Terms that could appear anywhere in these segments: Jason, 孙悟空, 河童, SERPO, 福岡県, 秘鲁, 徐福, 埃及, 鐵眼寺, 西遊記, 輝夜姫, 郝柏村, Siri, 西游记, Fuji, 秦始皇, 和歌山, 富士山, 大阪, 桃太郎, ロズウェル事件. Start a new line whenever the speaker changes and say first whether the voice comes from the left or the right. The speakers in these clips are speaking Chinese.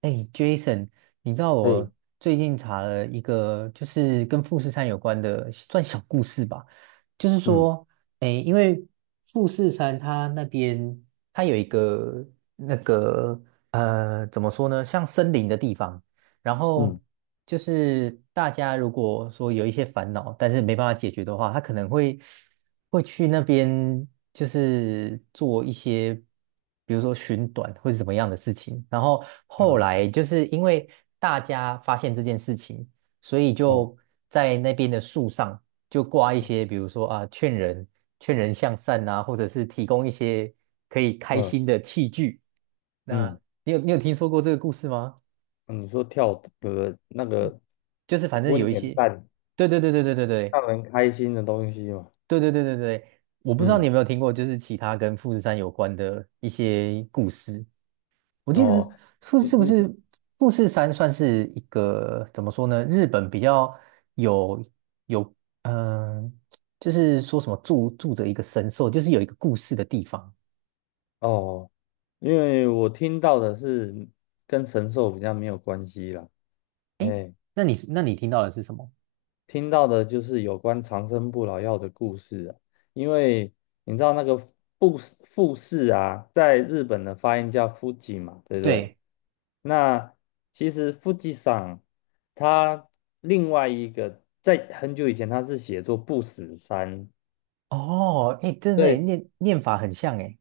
right: 哎，Jason，你知道
left: 嘿，
right: 我最近查了一个，就是跟富士山有关的，算小故事吧。就是
left: 嗯
right: 说，哎，因为富士山它那边它有一个那个怎么说呢，像森林的地方，然后
left: 嗯
right: 就是大家如果说有一些烦恼，但是没办法解决的话，他可能会去那边，就是做一些，比如说寻短或是怎么样的事情。然后后
left: 嗯
right: 来就是因为大家发现这件事情，所以就
left: 嗯
right: 在那边的树上就挂一些，比如说啊，劝人向善啊，或者是提供一些可以开
left: 嗯
right: 心的器具。那
left: 嗯。
right: 你有听说过这个故事吗？
left: 嗯你说跳那个
right: 就是反正
left: 温
right: 有一
left: 泉
right: 些，
left: 蛋
right: 对对对对对对对
left: 让人开心的东西嘛？
right: 对对对对对，我不知道你
left: 嗯，
right: 有没有听过，就是其他跟富士山有关的一些故事。我记得
left: 哦，你
right: 是不
left: 你
right: 是富士山算是一个怎么说呢？日本比较有有嗯、呃就是说什么住着一个神兽，就是有一个故事的地方。
left: 哦，因为我听到的是跟神兽比较没有关系啦，哎，
right: 那你听到的是什么？
left: 听到的就是有关长生不老药的故事啊。因为你知道那个富士富士啊，在日本的发音叫 f u 嘛，对不对？
right: 对，
left: 那其实 Fuji 上它另外一个在很久以前它是写作不死山。
right: 哦，哎，真的耶
left: 对
right: 念法很像哎，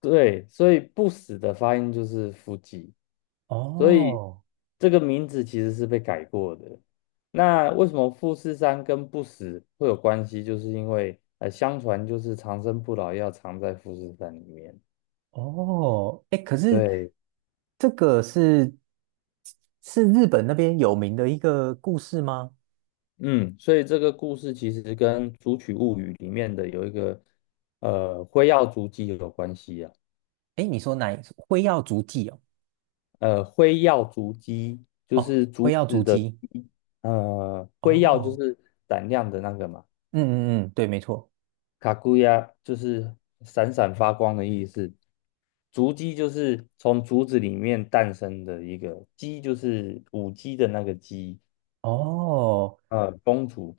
left: 对，所以不死的发音就是 f u。 所以
right: 哦。
left: 这个名字其实是被改过的。那为什么富士山跟不死会有关系？就是因为相传就是长生不老药藏在富士山里面。
right: 哦，哎，可是
left: 对，
right: 这个是日本那边有名的一个故事吗？
left: 嗯，所以这个故事其实跟《竹取物语》里面的有一个辉耀竹鸡有关系啊。
right: 哎，你说哪一？辉耀足迹哦，
left: 辉耀竹鸡就
right: 哦，
left: 是
right: 辉
left: 竹
right: 耀
left: 子
right: 足
left: 的
right: 迹，
left: 鸡。辉耀就
right: 哦，
left: 是胆量的那个嘛。
right: 嗯嗯嗯，对，没错，
left: 卡古亚就是闪闪发光的意思，竹鸡就是从竹子里面诞生的一个鸡，就是舞鸡的那个鸡。
right: 哦，
left: 公主，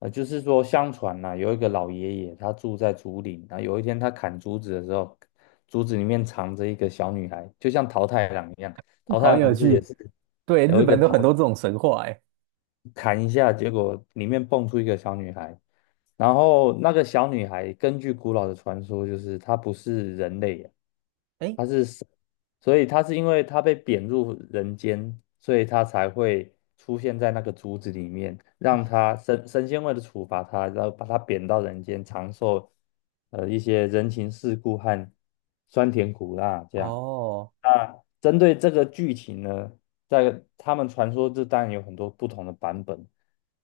left: 就是说相传呐、有一个老爷爷他住在竹林，然后有一天他砍竹子的时候，竹子里面藏着一个小女孩，就像桃太郎一样。桃太
right: 好
left: 郎
right: 有
left: 不是也
right: 趣，
left: 是
right: 对，日
left: 有一个
right: 本都很多
left: 桃。
right: 这种神话，哎，
left: 砍一下，结果里面蹦出一个小女孩。然后那个小女孩根据古老的传说，就是她不是人类啊，
right: 哎，
left: 她是神，所以她是因为她被贬入人间，所以她才会出现在那个竹子里面，让她神仙为了处罚她，然后把她贬到人间，尝受一些人情世故和酸甜苦辣这样。
right: 哦，
left: 那针对这个剧情呢，在他们传说这当然有很多不同的版本，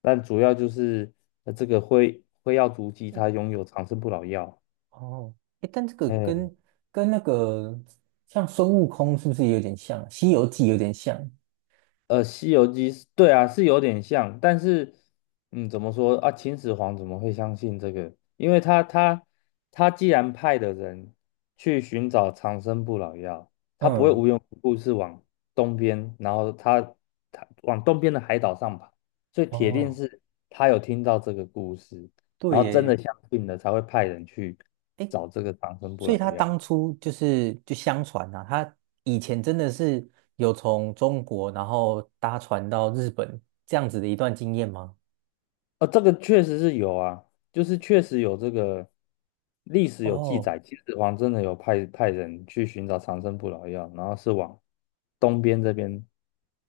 left: 但主要就是这个辉耀足迹
right: 哎，
left: 它拥有长生不老药。
right: 哦，哎，但这个
left: 哎，
right: 跟那个像孙悟空是不是有点像？《西游记》有点像，
left: 《西游记》是对啊，是有点像。但是，嗯，怎么说啊？秦始皇怎么会相信这个？因为他既然派的人去寻找长生不老药，他不会
right: 嗯，
left: 无缘无故是往东边，然后他往东边的海岛上跑，所以铁定
right: 哦，
left: 是他有听到这个故事，
right: 对
left: 然后真的
right: 耶。
left: 相信了，才会派人去找这个长生不
right: 所以
left: 老
right: 他
left: 药。
right: 当初就是就相传啊，他以前真的是有从中国然后搭船到日本这样子的一段经验吗？
left: 这个确实是有啊，就是确实有这个历史有记
right: 哦
left: 载，秦始皇真的有派人去寻找长生不老药，然后是往东边这边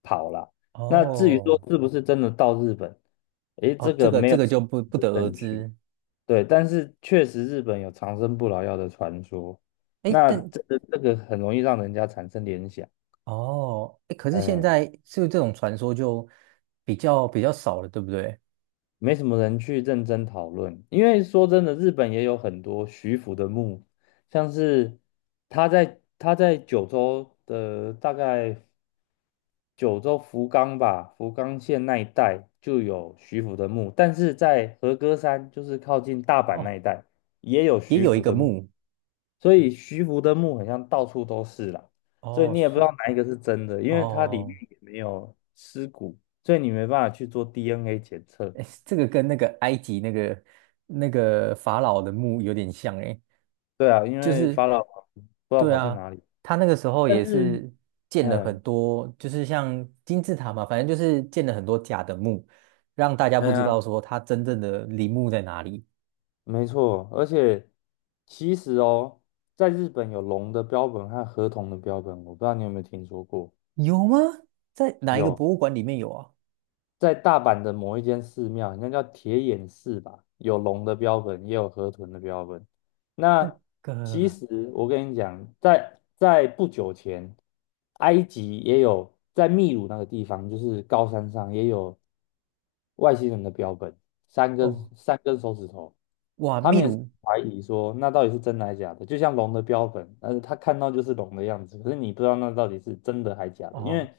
left: 跑了。那至于说
right: 哦
left: 是不是真的到日本，诶，这
right: 哦，这
left: 个
right: 个
left: 没
right: 这
left: 有
right: 个
left: 实
right: 就不不
left: 质
right: 得
left: 的
right: 而
left: 证据。
right: 知。
left: 对，但是确实日本有长生不老药的传说，
right: 哎，
left: 那
right: 但
left: 这个很容易让人家产生联想。
right: 哦哎，可是现
left: 嗯、
right: 在是不是这种传说就比较少了，对不对？
left: 没什么人去认真讨论，因为说真的，日本也有很多徐福的墓，像是他在九州的大概九州福冈吧，福冈县那一带就有徐福的墓，但是在和歌山，就是靠近大阪那
right: 哦，
left: 一带也有
right: 也
left: 徐
right: 有一
left: 福
right: 个
left: 的墓，
right: 墓
left: 所以徐福的墓好像到处都是啦，所以
right: 哦，
left: 你也不知道
right: 是
left: 哪一个是真的，因为它里面
right: 哦，
left: 也没有尸骨，所以你没办法去做 DNA 检测。
right: 哎，这个跟那个埃及那个法老的墓有点像哎。
left: 对啊，因
right: 就
left: 为
right: 是
left: 法老不知道
right: 对
left: 跑去
right: 啊，
left: 哪里。
right: 他那个时候
left: 但
right: 也
left: 是，
right: 是建了很
left: 嗯，
right: 多，就是像金字塔嘛，反正就是建了很多假的墓，让大家
left: 哎
right: 不知
left: 呀，
right: 道说他真正的陵墓在哪里。
left: 没错。而且其实哦，在日本有龙的标本和河童的标本，我不知道你有没有听说过？
right: 有吗？在哪一个
left: 有，
right: 博物馆里面有啊？
left: 在大阪的某一间寺庙，应该叫铁眼寺吧，有龙的标本，也有河豚的标本。
right: 那
left: 那其
right: 个
left: 实我跟你讲，在不久前，埃及也有。在秘鲁那个地方，就是高山上也有外星人的标本，三根
right: 哦，
left: 三根手指头。
right: 哇，
left: 他
right: 秘
left: 们也是
right: 鲁
left: 怀疑说那到底是真的还是假的，就像龙的标本，但是他看到就是龙的样子，可是你不知道那到底是真的还假的。因
right: 哦，
left: 为。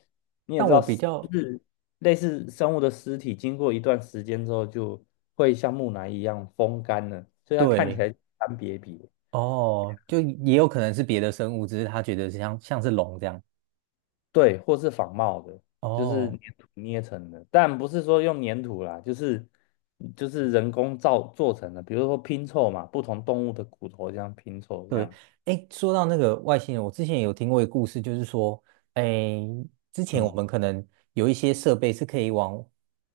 left: 你也
right: 但
left: 知
right: 我
left: 道，
right: 比
left: 就
right: 较
left: 是类似生物的尸体，经过一段时间之后，就会像木乃伊一样风干了，所以它看起
right: 对
left: 来干瘪瘪。
right: 哦，就也有可能是别的生物，只是他觉得像是龙这样
left: 对，或是仿冒的，就是
right: 哦。
left: 粘土捏成的，但不是说用粘土啦，就是人工造做成的，比如说拼凑嘛，不同动物的骨头这样拼凑这
right: 对，
left: 样。
right: 哎，说到那个外星人，我之前也有听过一个故事，就是说，哎，之前我
left: 嗯
right: 们可能有一些设备是可以往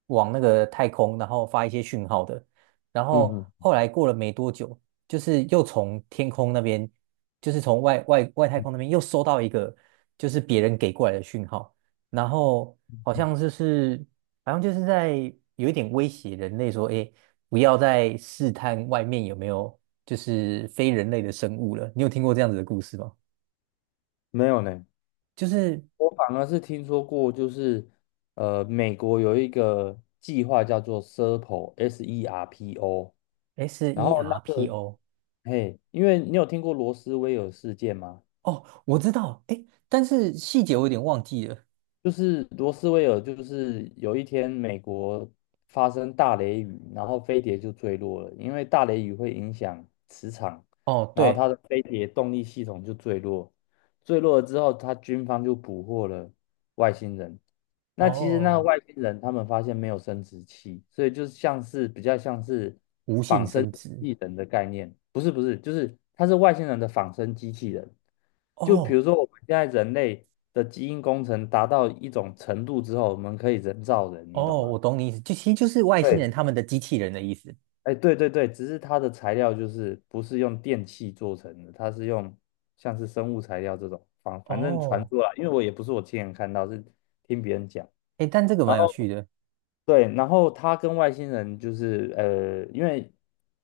right: 往那个太空，然后发一些讯号的，然后
left: 嗯嗯。
right: 后来过了没多久，就是又从天空那边，就是从外太空那边又收到一个，就是别人给过来的讯号，然后好
left: 嗯
right: 像就是好像就是在有一点威胁人类说，哎，不要再试探外面有没有。就是非人类的生物了。你有听过这样子的故事吗？
left: 没有呢。
right: 就是
left: 我反而是听说过，就是美国有一个计划叫做 SERPO，S E R P O，S E R P O。
right: S
left: 然
right: E
left: 后那
right: R P
left: 个，
right: O。
left: 嘿，因为你有听过罗斯威尔事件吗？
right: 哦，我知道，哎，但是细节我有点忘记了。
left: 就是罗斯威尔，就是有一天美国发生大雷雨，然后飞碟就坠落了，因为大雷雨会影响磁场，
right: 哦，
left: 然后
right: 对，
left: 它的飞碟动力系统就坠落。坠落了之后，它军方就捕获了外星人。那其实那个
right: 哦，
left: 外星人他们发现没有生殖器，所以就是像是比较像是
right: 无性
left: 仿生
right: 生
left: 机
right: 殖。
left: 器人的概念。不是不是，就是它是外星人的仿生机器人。就比
right: 哦
left: 如说我们现在人类的基因工程达到一种程度之后，我们可以人造人，你懂
right: 哦，
left: 吗？
right: 我懂你意思，就其实就是外星人
left: 对，
right: 他们的机器人的意思。
left: 哎，对对对，只是它的材料就是不是用电器做成的，它是用像是生物材料这种，反正传
right: 哦，
left: 出来，因为我也不是我亲眼看到，是听别人讲。
right: 哎，但这个
left: 然
right: 蛮有
left: 后
right: 趣的。
left: 对，然后他跟外星人就是因为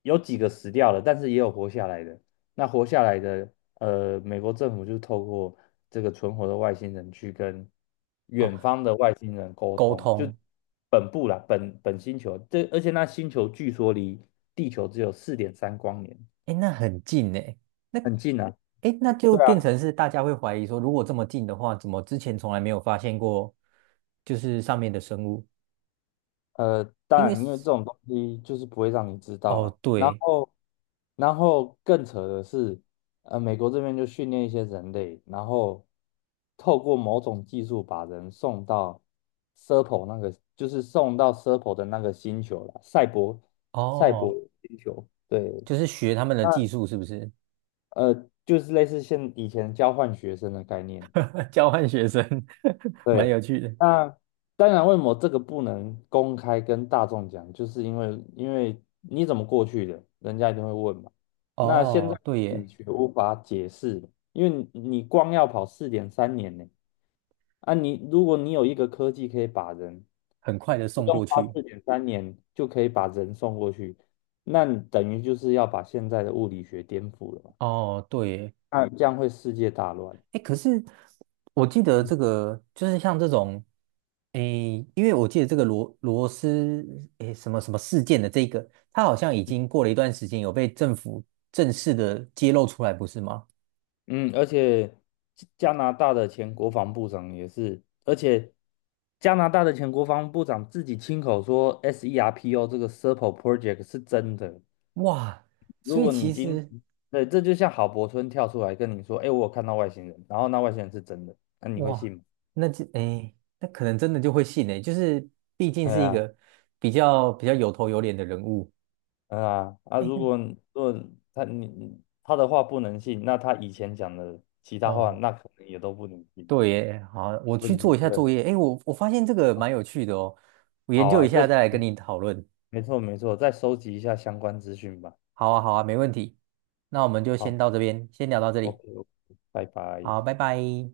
left: 有几个死掉了，但是也有活下来的。那活下来的，美国政府就透过这个存活的外星人去跟远
right: 哦，
left: 方的外星人沟
right: 沟
left: 通，就
right: 通，
left: 本部啦，本星球，这而且那星球据说离地球只有4.3光年，
right: 哎，那很近哎。那
left: 很近啊。
right: 哎，那就变成是大家会怀疑说，如果这么近的话，怎么之前从来没有发现过，就是上面的生物？
left: 当
right: 因为
left: 然，因为这种东西就是不会让你知道
right: 哦，
left: 了。然
right: 对，
left: 后，然后更扯的是，美国这边就训练一些人类，然后透过某种技术把人送到 Serpo 那个，就是送到 Serpo 的那个星球了，赛博
right: 哦，
left: 星球。对，
right: 就是学他们的技
left: 那
right: 术，是不是？
left: 就是类似现以前交换学生的概念。
right: 交换学生，蛮
left: 对，
right: 有趣的。
left: 那当然，为什么这个不能公开跟大众讲？就是因为你怎么过去的，人家一定会问嘛。那现
right: 哦，
left: 在
right: 对
left: 理
right: 耶，
left: 学无法解释了，因为你光要跑四点三年呢。啊你，如果你有一个科技可以把人
right: 很快的
left: 不
right: 送
left: 用
right: 过
left: 花
right: 去。
left: 四点三年就可以把人送过去，那你等于就是要把现在的物理学颠覆了嘛？
right: 哦，对耶，
left: 那这样会世界大乱。
right: 哎，可是我记得
left: 嗯
right: 这个，就是像这种，诶，因为我记得这个罗斯，诶，什么什么事件的这个，它好像已经过了一段时间，有被政府正式的揭露出来，不是吗？
left: 嗯，而且加加拿大的前国防部长也是，而且加拿大的前国防部长自己亲口说 SERPO 这个 Serpo Project 是真的。
right: 哇，所
left: 如
right: 以
left: 果你
right: 其
left: 今，
right: 实。
left: 对，这就像郝柏村跳出来跟你说，哎，我有看到外星人，然后那外星人是真的，那、你会
right: 哇，
left: 信吗？
right: 那就诶，那可能真的就会信诶，就是毕竟
left: 哎
right: 是一
left: 呀，
right: 个比较有头有脸的人物。
left: 哎呀，啊，
right: 诶，
left: 如 果他的话不能信，那他以前讲的其
right: 那
left: 他话，
right: 哦，
left: 那可能也都不能信，
right: 对耶，好，我去
left: 问题
right: 做一
left: 就
right: 下
left: 会
right: 作
left: 很
right: 业。诶，我发现这个
left: 大。
right: 蛮有趣的哦，我研
left: 好
right: 究
left: 啊，
right: 一下再
left: 这。
right: 来跟你讨论。
left: 没错没错，再收集一下相关资讯吧。
right: 好啊，好啊，没问题。那我们就先
left: 好
right: 到这边，先聊到这里。
left: ，OK，OK，拜拜。
right: 好，拜拜。